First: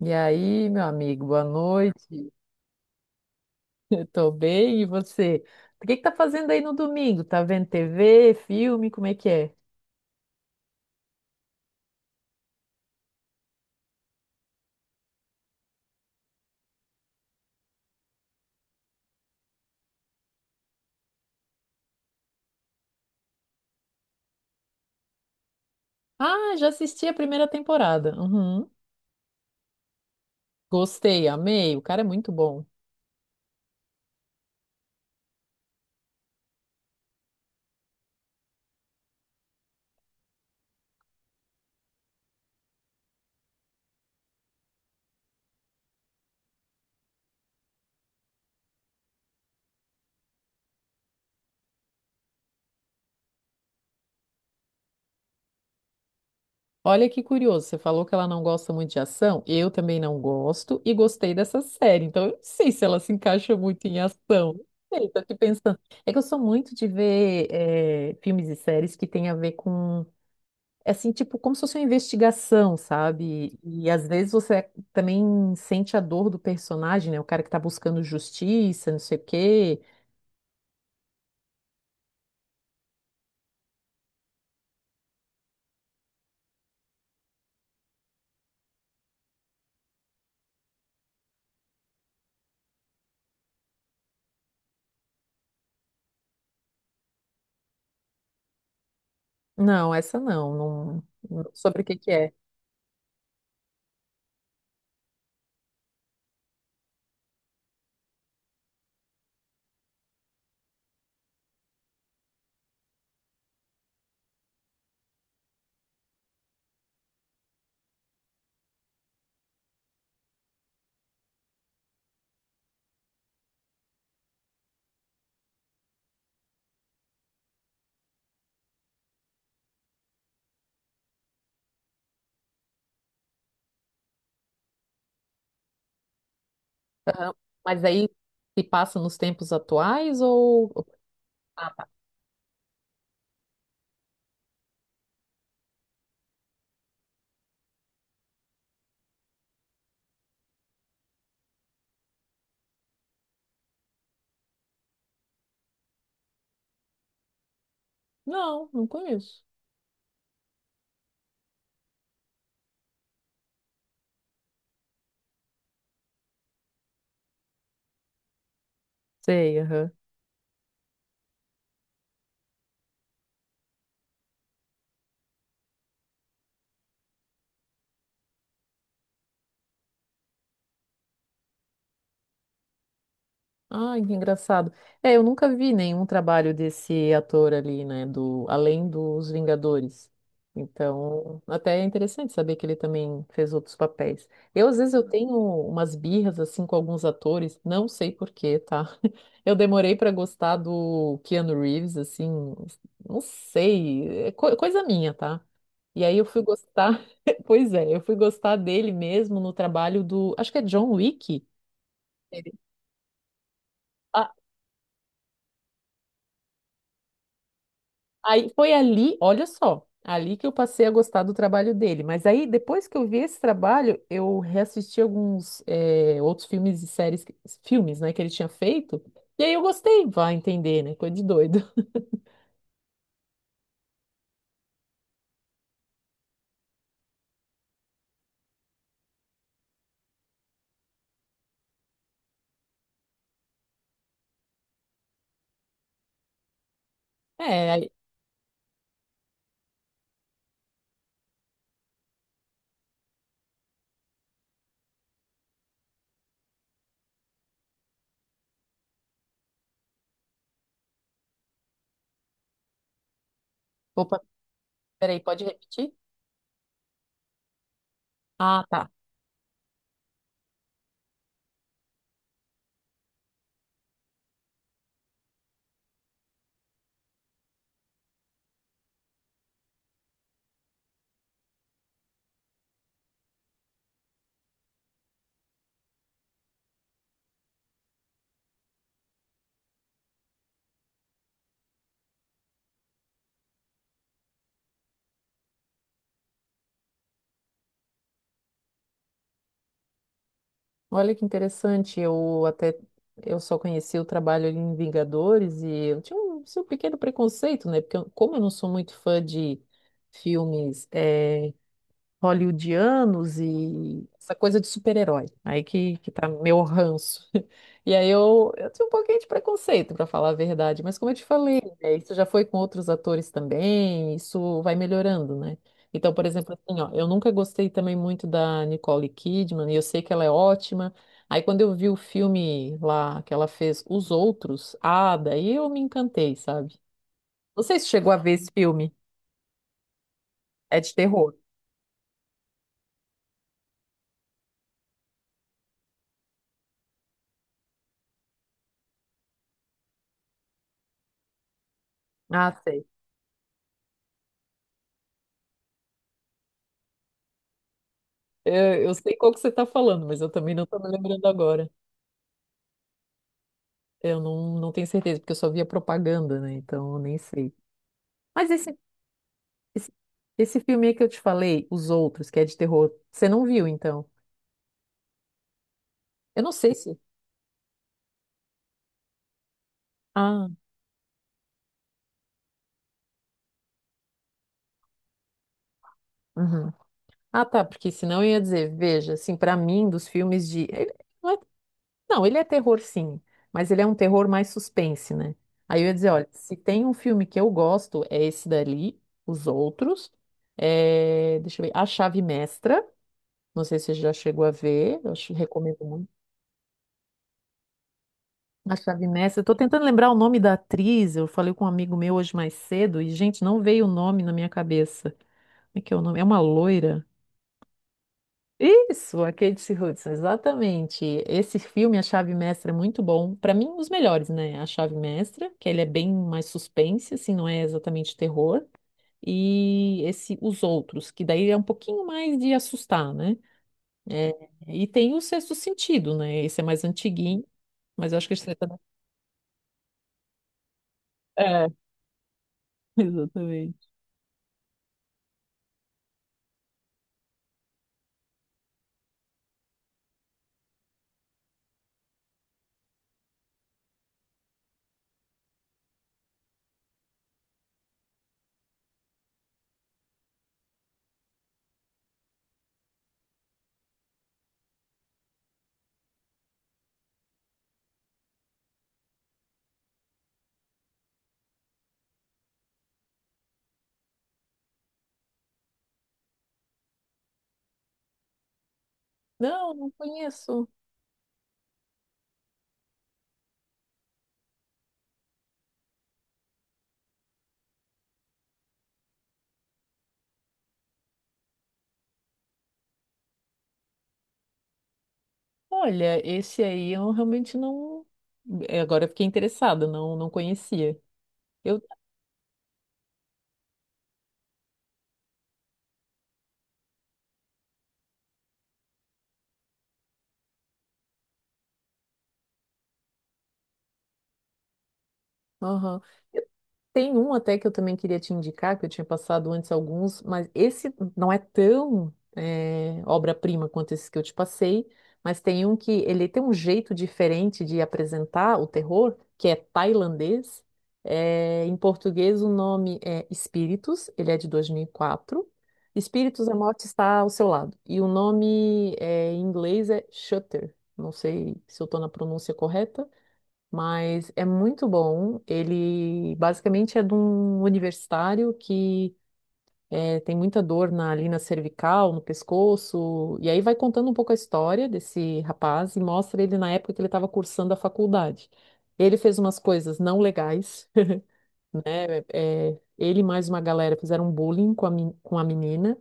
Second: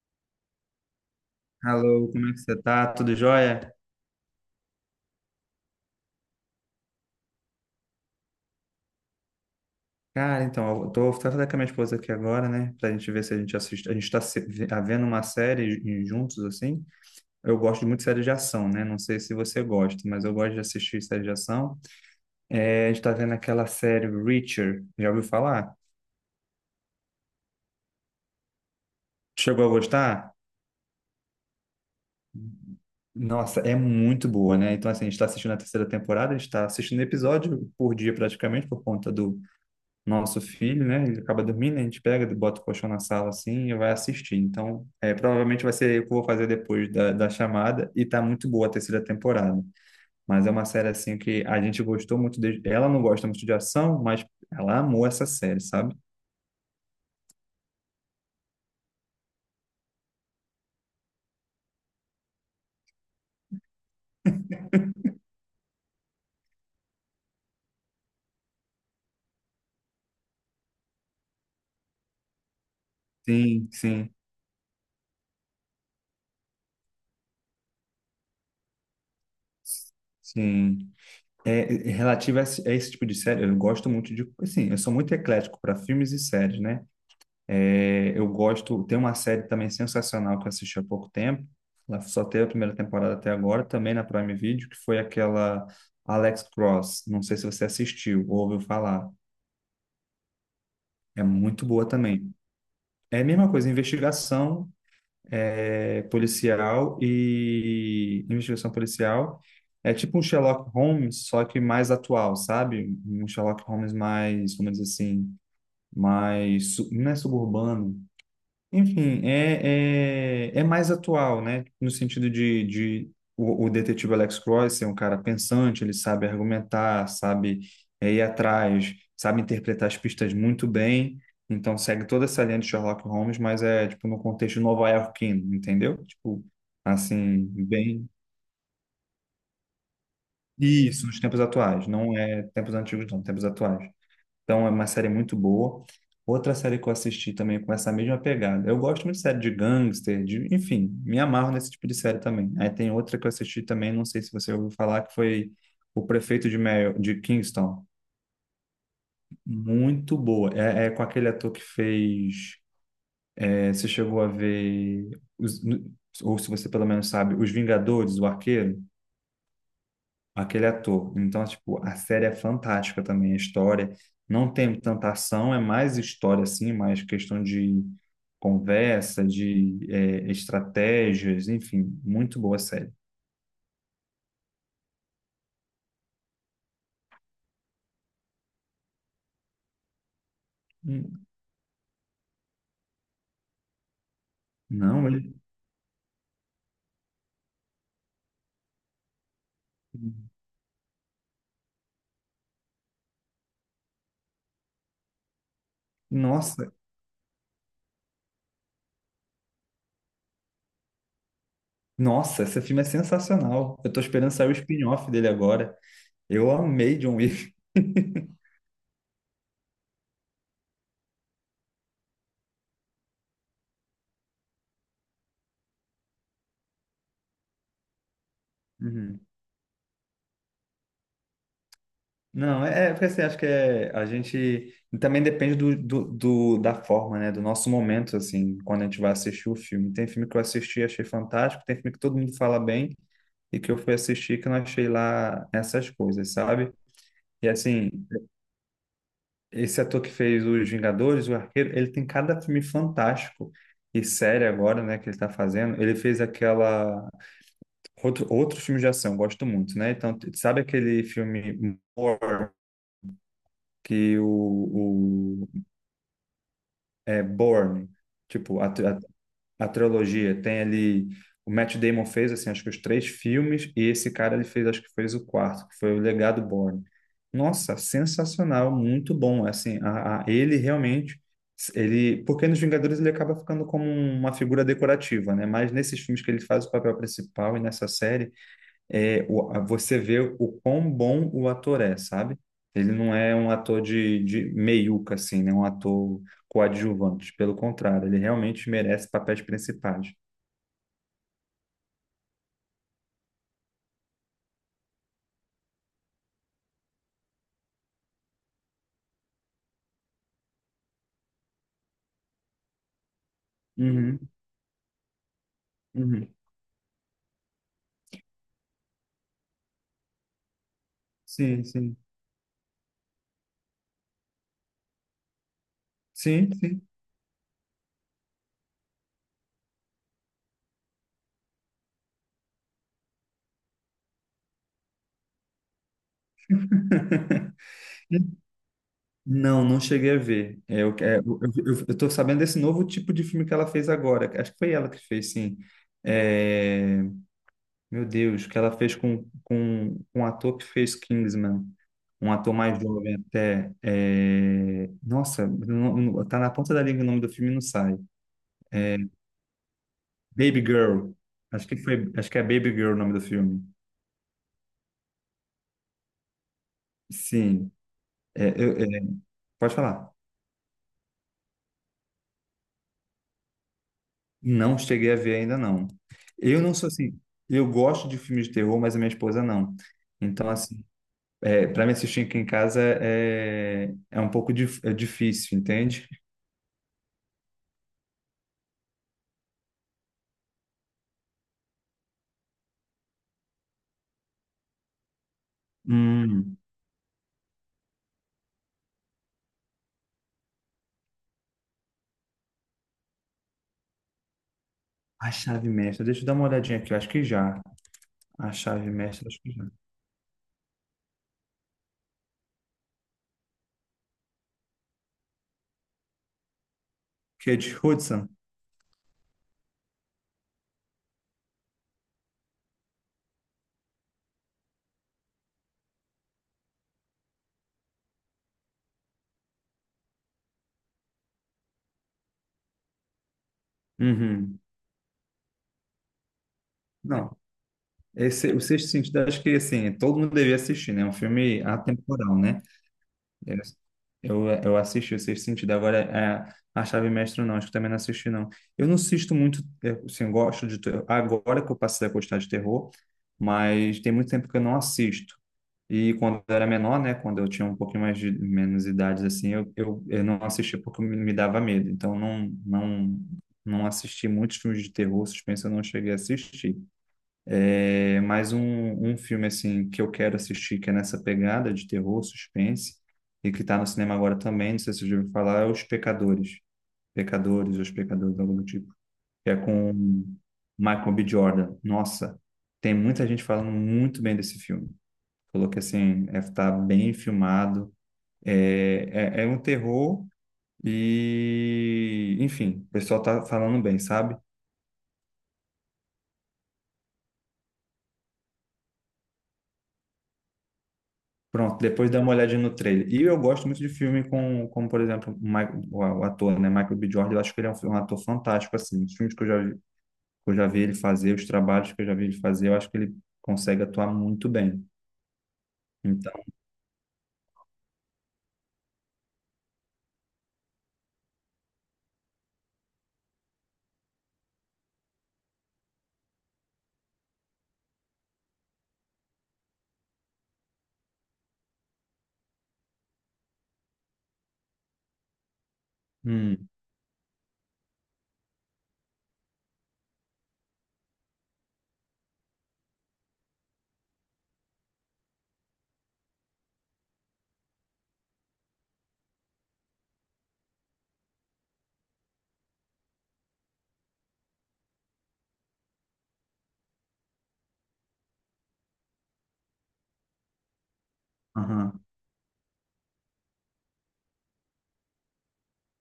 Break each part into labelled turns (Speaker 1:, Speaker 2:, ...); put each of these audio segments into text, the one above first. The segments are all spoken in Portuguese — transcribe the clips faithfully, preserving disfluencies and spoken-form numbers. Speaker 1: E aí, meu amigo, boa
Speaker 2: Alô, como
Speaker 1: noite.
Speaker 2: é que você tá? Tudo jóia?
Speaker 1: Eu tô bem, e você? O que que tá fazendo aí no domingo? Tá vendo T V, filme, como é que é?
Speaker 2: Cara, então, eu tô tratando com a minha esposa aqui agora, né? Pra gente ver se a gente assiste. A gente tá se- ve- vendo uma série ju- juntos, assim. Eu gosto muito de série de ação, né? Não sei se você gosta, mas eu gosto de assistir série de ação. É, a gente tá vendo aquela série Reacher. Já ouviu falar?
Speaker 1: Ah, já assisti a primeira temporada. Uhum.
Speaker 2: Chegou a gostar?
Speaker 1: Gostei, amei. O cara é muito bom.
Speaker 2: Nossa, é muito boa, né? Então, assim, a gente tá assistindo a terceira temporada, a gente tá assistindo episódio por dia praticamente, por conta do nosso filho, né? Ele acaba dormindo, a gente pega, bota o colchão na sala assim e vai assistir. Então, é, provavelmente vai ser o que eu vou fazer depois da, da chamada. E tá muito boa a terceira temporada. Mas é uma série assim que a gente gostou muito. De... Ela não gosta muito de ação, mas ela amou essa série, sabe?
Speaker 1: Olha que curioso, você falou que ela não gosta muito de ação. Eu também não gosto e gostei dessa série. Então, eu não sei se ela se encaixa muito em ação. Não sei, tô aqui pensando. É que eu sou muito de ver eh, filmes e séries que tem a ver com. É assim, tipo, como se fosse uma investigação, sabe?
Speaker 2: Sim,
Speaker 1: E às
Speaker 2: sim.
Speaker 1: vezes você também sente a dor do personagem, né? O cara que tá buscando justiça, não sei o quê.
Speaker 2: Sim. É, é, relativo a esse, a esse tipo de série, eu gosto muito de. Assim, eu sou muito eclético para filmes e séries, né? É, eu gosto, tem uma série também sensacional que eu assisti há pouco tempo. Ela só teve a primeira temporada até agora, também na Prime Video, que foi aquela Alex Cross. Não sei se você assistiu ou ouviu falar.
Speaker 1: Não, essa não, não,
Speaker 2: É
Speaker 1: não-
Speaker 2: muito
Speaker 1: sobre o
Speaker 2: boa
Speaker 1: que que é.
Speaker 2: também. É a mesma coisa, investigação é, policial e investigação policial. É tipo um Sherlock Holmes, só que mais atual, sabe? Um Sherlock Holmes mais, como diz assim, mais, su- não é suburbano. Enfim, é, é, é mais atual, né? No sentido de, de o, o detetive Alex Cross ser um cara pensante, ele sabe argumentar, sabe é, ir atrás, sabe interpretar as pistas muito bem. Então segue toda essa linha de Sherlock Holmes, mas é tipo no contexto nova-iorquino, entendeu? Tipo,
Speaker 1: Aham.
Speaker 2: assim,
Speaker 1: Mas aí
Speaker 2: bem.
Speaker 1: se passa nos tempos atuais ou...
Speaker 2: Isso, nos tempos
Speaker 1: Ah,
Speaker 2: atuais, não é tempos antigos, não, tempos atuais. Então é uma série muito boa. Outra série que eu assisti também com essa mesma pegada. Eu gosto muito de série de gangster, de, enfim, me amarro nesse tipo de série também. Aí tem outra que eu assisti também, não sei se você ouviu falar, que foi O Prefeito de, Mary, de Kingston.
Speaker 1: não, não conheço.
Speaker 2: Muito boa. É, é com aquele ator que fez. É, você chegou a ver, os- ou se você pelo menos sabe, Os Vingadores, o Arqueiro?
Speaker 1: Sei, aham.
Speaker 2: Aquele ator. Então, tipo, a série é fantástica também, a história. Não tem tanta ação, é mais história, assim, mais questão de conversa, de eh, estratégias, enfim, muito boa a série.
Speaker 1: Ai, que engraçado. É, eu nunca vi nenhum trabalho desse ator ali, né, do além dos Vingadores.
Speaker 2: Hum.
Speaker 1: Então, até é interessante saber que ele também fez outros papéis. Eu, às vezes, eu
Speaker 2: Não,
Speaker 1: tenho
Speaker 2: ele...
Speaker 1: umas birras, assim, com alguns atores, não sei por quê, tá? Eu demorei para gostar do Keanu Reeves, assim, não sei, é co- coisa minha, tá? E aí eu fui
Speaker 2: Nossa,
Speaker 1: gostar, pois é, eu fui gostar dele mesmo no trabalho do, acho que é John Wick.
Speaker 2: nossa,
Speaker 1: Ele.
Speaker 2: esse filme é sensacional. Eu tô esperando sair o spin-off dele agora. Eu amei John Wick.
Speaker 1: Aí foi ali, olha só, ali que eu passei a gostar do trabalho dele. Mas aí, depois que eu vi esse trabalho, eu reassisti alguns eh, outros filmes e séries, que- filmes, né, que ele tinha feito.
Speaker 2: Uhum.
Speaker 1: E aí eu gostei, vai entender, né? Coisa de doido.
Speaker 2: Não, é, é porque assim, acho que é, a gente também depende do, do, do- da forma, né? Do nosso momento, assim, quando a gente vai assistir o filme. Tem filme que eu assisti e achei fantástico, tem filme que todo mundo fala bem e que eu fui assistir que eu não achei lá essas coisas, sabe? E
Speaker 1: É, aí,
Speaker 2: assim, esse ator que fez Os Vingadores, o Arqueiro, ele tem cada filme fantástico e série agora, né, que ele tá fazendo. Ele fez aquela. Outro, outro filme de ação, gosto muito, né? Então, sabe aquele filme More? Que
Speaker 1: opa, peraí, pode
Speaker 2: o,
Speaker 1: repetir?
Speaker 2: é, Bourne, tipo,
Speaker 1: Ah,
Speaker 2: a, tri-
Speaker 1: tá.
Speaker 2: a, a trilogia. Tem ali, o Matt Damon fez, assim, acho que os três filmes, e esse cara, ele fez, acho que fez o quarto, que foi o Legado Bourne. Nossa, sensacional, muito bom, assim, a, a- ele realmente, ele, porque nos Vingadores ele acaba ficando como uma figura decorativa, né? Mas nesses filmes que ele faz o papel principal e nessa série, é, o- a- você vê o quão bom o ator é, sabe? Ele não é um ator de, de meiuca, assim, né? Um ator coadjuvante. Pelo contrário, ele realmente merece papéis principais.
Speaker 1: Olha que interessante. Eu até eu só conheci o trabalho ali em Vingadores e eu tinha um, assim, um pequeno preconceito, né? Porque eu- como eu não sou muito fã de filmes eh, hollywoodianos e
Speaker 2: Uhum,
Speaker 1: essa coisa de super-herói. Aí que, que tá
Speaker 2: uhum.
Speaker 1: meu ranço. E aí eu, eu tinha um pouquinho de preconceito, para falar a verdade, mas como eu te falei,
Speaker 2: Sim,
Speaker 1: né,
Speaker 2: sim.
Speaker 1: isso já foi com outros atores também, isso vai melhorando, né? Então, por
Speaker 2: Sim,
Speaker 1: exemplo, assim,
Speaker 2: sim.
Speaker 1: ó, eu nunca gostei também muito da Nicole Kidman, e eu sei que ela é ótima. Aí quando eu vi o filme lá que ela fez, Os Outros, ah, daí eu me encantei, sabe? Não sei se chegou a ver esse filme.
Speaker 2: Não, não cheguei a ver.
Speaker 1: É
Speaker 2: É, eu,
Speaker 1: de
Speaker 2: é,
Speaker 1: terror.
Speaker 2: eu, eu, eu tô sabendo desse novo tipo de filme que ela fez agora. Acho que foi ela que fez, sim. É, Meu Deus, que ela fez com, com, com um ator que fez Kingsman, um
Speaker 1: Ah,
Speaker 2: ator mais
Speaker 1: sei.
Speaker 2: jovem até. É, Nossa, não, não- tá na ponta da língua o nome do filme e não sai.
Speaker 1: É, eu sei qual que você está falando, mas eu também
Speaker 2: Baby
Speaker 1: não estou me
Speaker 2: Girl.
Speaker 1: lembrando
Speaker 2: Acho
Speaker 1: agora.
Speaker 2: que foi, acho que é Baby Girl o nome do filme.
Speaker 1: Eu não, não tenho certeza, porque eu só via propaganda, né? Então eu nem sei.
Speaker 2: Sim, é,
Speaker 1: Mas
Speaker 2: eu-
Speaker 1: esse,
Speaker 2: é, pode
Speaker 1: esse,
Speaker 2: falar.
Speaker 1: esse filme aí que eu te falei, Os Outros, que é de terror, você não viu, então?
Speaker 2: Não cheguei a ver ainda não.
Speaker 1: Eu não
Speaker 2: Eu
Speaker 1: sei
Speaker 2: não sou
Speaker 1: se.
Speaker 2: assim, eu gosto de filmes de terror, mas a minha esposa não.
Speaker 1: Ah,
Speaker 2: Então assim, é, para me assistir aqui em casa é, é um pouco dif- é difícil, entende?
Speaker 1: uhum. Ah, tá, porque senão eu ia dizer, veja, assim, pra mim, dos filmes de. Ele não, é- não, ele é terror, sim, mas ele é um terror mais suspense, né? Aí eu ia dizer, olha, se
Speaker 2: Hum.
Speaker 1: tem um filme que eu gosto, é esse dali, Os Outros. É, deixa eu ver, A Chave Mestra. Não sei se você já chegou a ver, eu
Speaker 2: A
Speaker 1: acho-
Speaker 2: chave
Speaker 1: recomendo
Speaker 2: mestra,
Speaker 1: muito.
Speaker 2: deixa eu dar uma olhadinha aqui, eu acho que já. A
Speaker 1: A
Speaker 2: chave
Speaker 1: Chave
Speaker 2: mestra,
Speaker 1: Mestre,
Speaker 2: acho
Speaker 1: eu
Speaker 2: que
Speaker 1: tô
Speaker 2: já.
Speaker 1: tentando lembrar o nome da atriz, eu falei com um amigo meu hoje mais cedo e, gente, não veio o nome na minha cabeça. Como é que é o nome? É uma loira?
Speaker 2: Que é de Hudson.
Speaker 1: Isso, a Kate Hudson, exatamente. Esse filme, A Chave Mestra, é muito bom. Para mim, um dos melhores, né? A Chave Mestra, que ele é bem mais suspense, assim, não é exatamente terror. E esse Os Outros, que daí é um pouquinho mais de assustar, né? É,
Speaker 2: Uhum.
Speaker 1: e tem o Sexto Sentido, né? Esse é mais
Speaker 2: Não,
Speaker 1: antiguinho. Mas eu acho que a
Speaker 2: esse,
Speaker 1: estrela
Speaker 2: o
Speaker 1: também.
Speaker 2: Sexto Sentido, acho que assim, todo mundo devia assistir, né? É um filme
Speaker 1: É,
Speaker 2: atemporal, né?
Speaker 1: exatamente.
Speaker 2: Eu, eu eu assisti o Sexto Sentido, agora é, a chave mestra não, acho que também não assisti, não. Eu não assisto muito, eu, assim, eu gosto de. ter- Agora que eu passei a gostar de terror, mas tem muito tempo que eu não assisto. E quando eu era menor, né, quando eu tinha um pouquinho mais de menos idades assim, eu, eu, eu não assistia porque me me dava medo. Então não não não assisti muitos filmes de terror, suspense, eu não cheguei a assistir. É, mas um, um filme assim que eu quero assistir que é nessa pegada de terror, suspense e que está no cinema agora também, não sei se você já ouviu falar, é Os Pecadores. Pecadores, Os Pecadores, algo do tipo. Que é
Speaker 1: Não, não
Speaker 2: com
Speaker 1: conheço.
Speaker 2: Michael B. Jordan. Nossa, tem muita gente falando muito bem desse filme. Falou que assim, é, tá bem filmado. É, é, é um terror e, enfim, o pessoal tá falando bem, sabe?
Speaker 1: Olha, esse aí eu realmente não. É, agora eu fiquei interessada, não, não conhecia.
Speaker 2: Pronto,
Speaker 1: Eu.
Speaker 2: depois dá uma olhadinha no trailer. E eu gosto muito de filme com, como por exemplo, o Mi- o o ator, né, Michael B. Jordan, eu acho que ele é um, fi- um ator fantástico, assim, os filmes que eu já, vi- que eu já vi ele fazer, os trabalhos que eu já vi ele fazer, eu acho que ele consegue atuar muito bem.
Speaker 1: Aham.
Speaker 2: Então,
Speaker 1: Tem um até que eu também queria te indicar, que eu tinha passado antes alguns, mas esse não é tão eh, obra-prima quanto esse que eu te passei, mas tem um que ele tem um jeito diferente de apresentar o terror, que é tailandês. Eh, em português o nome é Espíritos, ele é de dois mil e quatro. Espíritos, a
Speaker 2: hum,
Speaker 1: morte está ao seu lado. E o nome eh, em inglês é Shutter. Não sei se eu estou na pronúncia correta, mas é muito bom. Ele basicamente é de um universitário que eh, tem muita dor na, ali na cervical, no pescoço, e aí vai contando um pouco a história desse rapaz e mostra ele na época que ele estava cursando a faculdade. Ele fez umas coisas não legais,
Speaker 2: aham.
Speaker 1: eh, ele e mais uma galera fizeram bullying com a, men- com a menina.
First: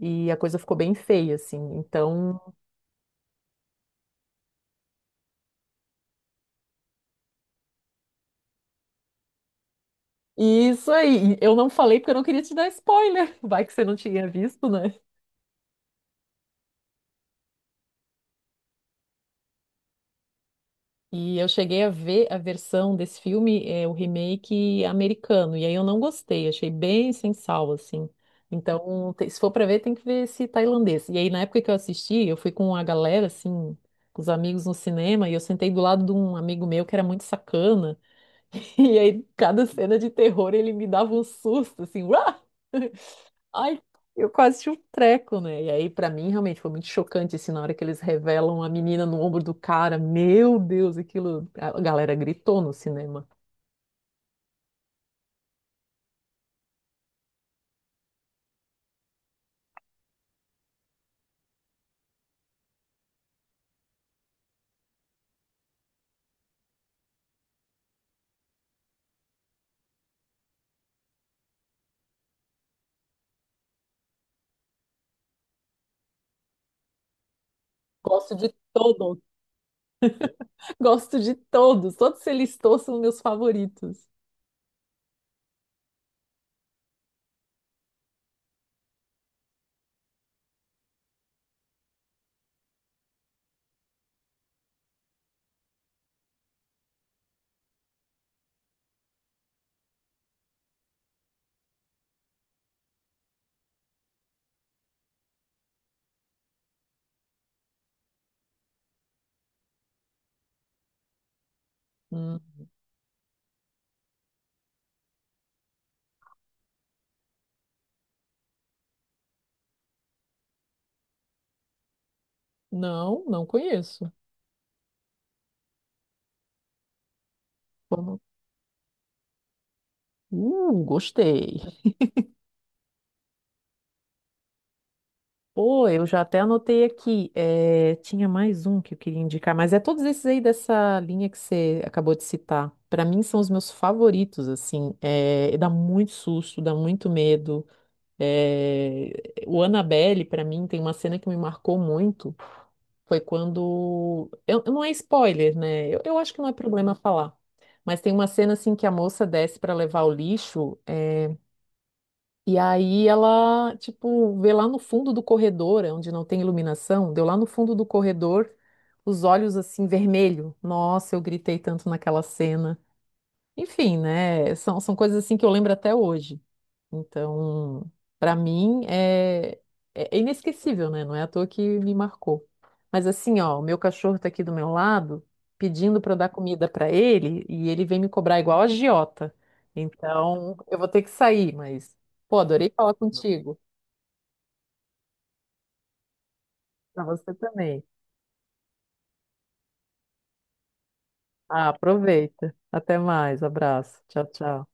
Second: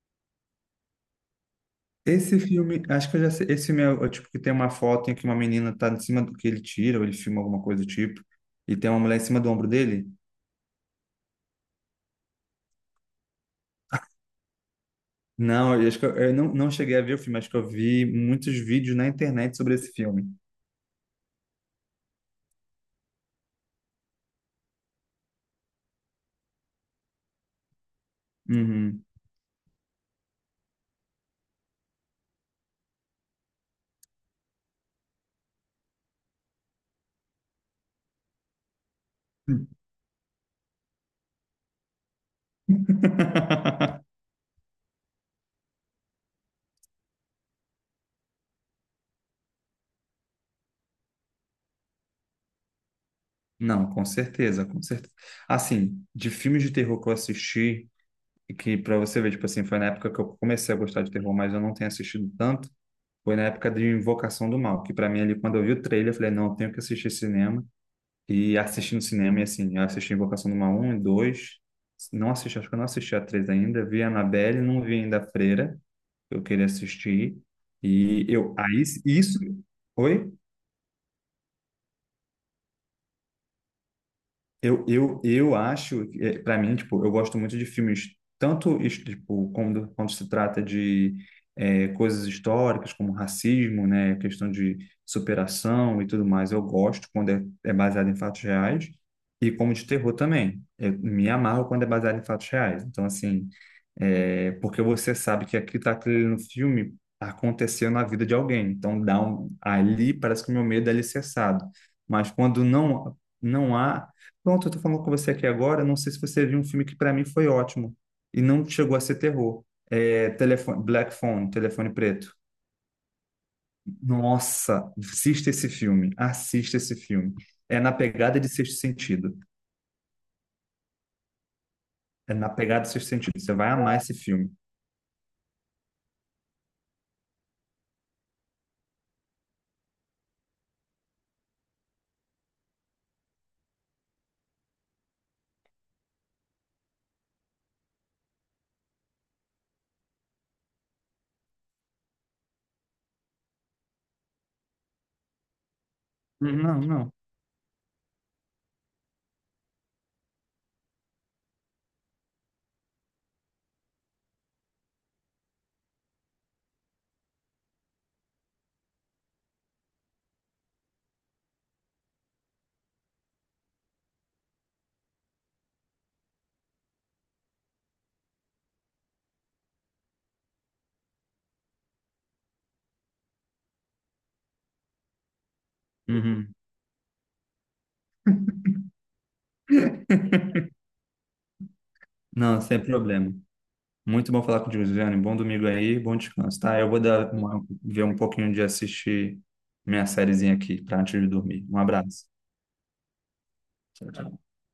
Speaker 1: E a coisa ficou bem feia, assim.
Speaker 2: Esse
Speaker 1: Então,
Speaker 2: filme, acho que eu já sei. Esse filme é, o é tipo que tem uma foto em que uma menina tá em cima do que ele tira, ou ele filma alguma coisa do tipo, e tem uma mulher em cima do ombro dele.
Speaker 1: isso aí. Eu não falei porque eu não queria te dar spoiler. Vai que você não tinha visto, né?
Speaker 2: Não, eu acho que eu, eu não, não cheguei a ver o filme, acho que eu vi muitos vídeos na internet sobre esse filme.
Speaker 1: E eu cheguei a ver a versão desse filme, é, o remake americano, e aí eu não gostei, achei bem sem sal, assim.
Speaker 2: Uhum.
Speaker 1: Então, te- se for pra ver, tem que ver esse tailandês. E aí, na época que eu assisti, eu fui com a galera, assim, com os amigos no cinema, e eu sentei do lado de um amigo meu que era muito sacana, e aí, cada cena de terror, ele me dava um susto, assim, uá! Ai, eu quase tinha um treco, né? E aí, pra mim, realmente foi muito chocante, assim, na hora que eles revelam a menina no ombro do cara. Meu Deus, aquilo. A galera gritou no cinema.
Speaker 2: Não, com certeza, com certeza. Assim, de filmes de terror que eu assisti, e que pra você ver, tipo assim, foi na época que eu comecei a gostar de terror, mas eu não tenho assistido tanto, foi na época de Invocação do Mal, que pra mim ali, quando eu vi o trailer, eu falei, não, eu tenho que assistir cinema. E assisti no cinema, e assim, eu assisti Invocação do Mal um e dois. Não assisti, acho que eu não assisti a três ainda. Vi a Annabelle, não vi ainda a Freira. Eu queria assistir. E
Speaker 1: Gosto de
Speaker 2: eu, aí,
Speaker 1: todos,
Speaker 2: isso. Oi?
Speaker 1: gosto de todos. Todos que você listou são meus favoritos.
Speaker 2: Eu, eu, eu acho, para mim, tipo, eu gosto muito de filmes, tanto his- tipo, quando, quando se trata de eh, coisas históricas, como racismo, né, questão de superação e tudo mais, eu gosto quando é, é baseado em fatos reais, e como de terror também. Eu me amarro quando é baseado em fatos reais. Então, assim, é, porque você sabe que aqui está aquilo no filme aconteceu na vida de alguém. Então dá um, ali parece que o meu medo é alicerçado. Mas
Speaker 1: Hum,
Speaker 2: quando não não há, pronto, eu tô falando com você aqui agora, não sei se você viu um filme que para mim foi ótimo e não chegou a ser terror. É, telefone, Black Phone, Telefone Preto.
Speaker 1: não, não conheço.
Speaker 2: Nossa, assista esse filme, assista esse filme. É na
Speaker 1: Vamos.
Speaker 2: pegada de Sexto Sentido.
Speaker 1: Uh, gostei.
Speaker 2: É na pegada de Sexto Sentido. Você vai amar esse filme.
Speaker 1: Pô, eu já até anotei aqui. É, tinha mais um que eu queria indicar, mas é todos esses aí dessa linha que você acabou de citar. Pra mim são os meus favoritos, assim. É, dá muito susto, dá muito medo. É, o Annabelle, pra mim, tem uma cena que me marcou muito. Foi quando. Eu, não é spoiler, né? Eu, eu acho que não é
Speaker 2: Não,
Speaker 1: problema
Speaker 2: não.
Speaker 1: falar. Mas tem uma cena assim que a moça desce para levar o lixo. eh, e aí ela, tipo, vê lá no fundo do corredor, é onde não tem iluminação, deu lá no fundo do corredor, os olhos assim, vermelho. Nossa, eu gritei tanto naquela cena. Enfim, né? São, são coisas assim que eu lembro até hoje. Então, para mim é, é é inesquecível, né? Não é à toa que me marcou. Mas assim, ó, o meu cachorro tá aqui do meu lado, pedindo para eu dar
Speaker 2: Uhum.
Speaker 1: comida para ele, e ele vem me cobrar igual a agiota. Então, eu vou ter que sair, mas pô,
Speaker 2: Não,
Speaker 1: adorei
Speaker 2: sem
Speaker 1: falar
Speaker 2: problema.
Speaker 1: contigo.
Speaker 2: Muito bom falar contigo, Juliane. Bom domingo aí, bom descanso, tá? Eu vou
Speaker 1: Pra
Speaker 2: dar
Speaker 1: você
Speaker 2: uma-
Speaker 1: também.
Speaker 2: ver um pouquinho de assistir minha sériezinha aqui para antes de dormir.
Speaker 1: Ah,
Speaker 2: Um abraço.
Speaker 1: aproveita. Até mais. Abraço.
Speaker 2: Tchau,
Speaker 1: Tchau,
Speaker 2: tchau.
Speaker 1: tchau.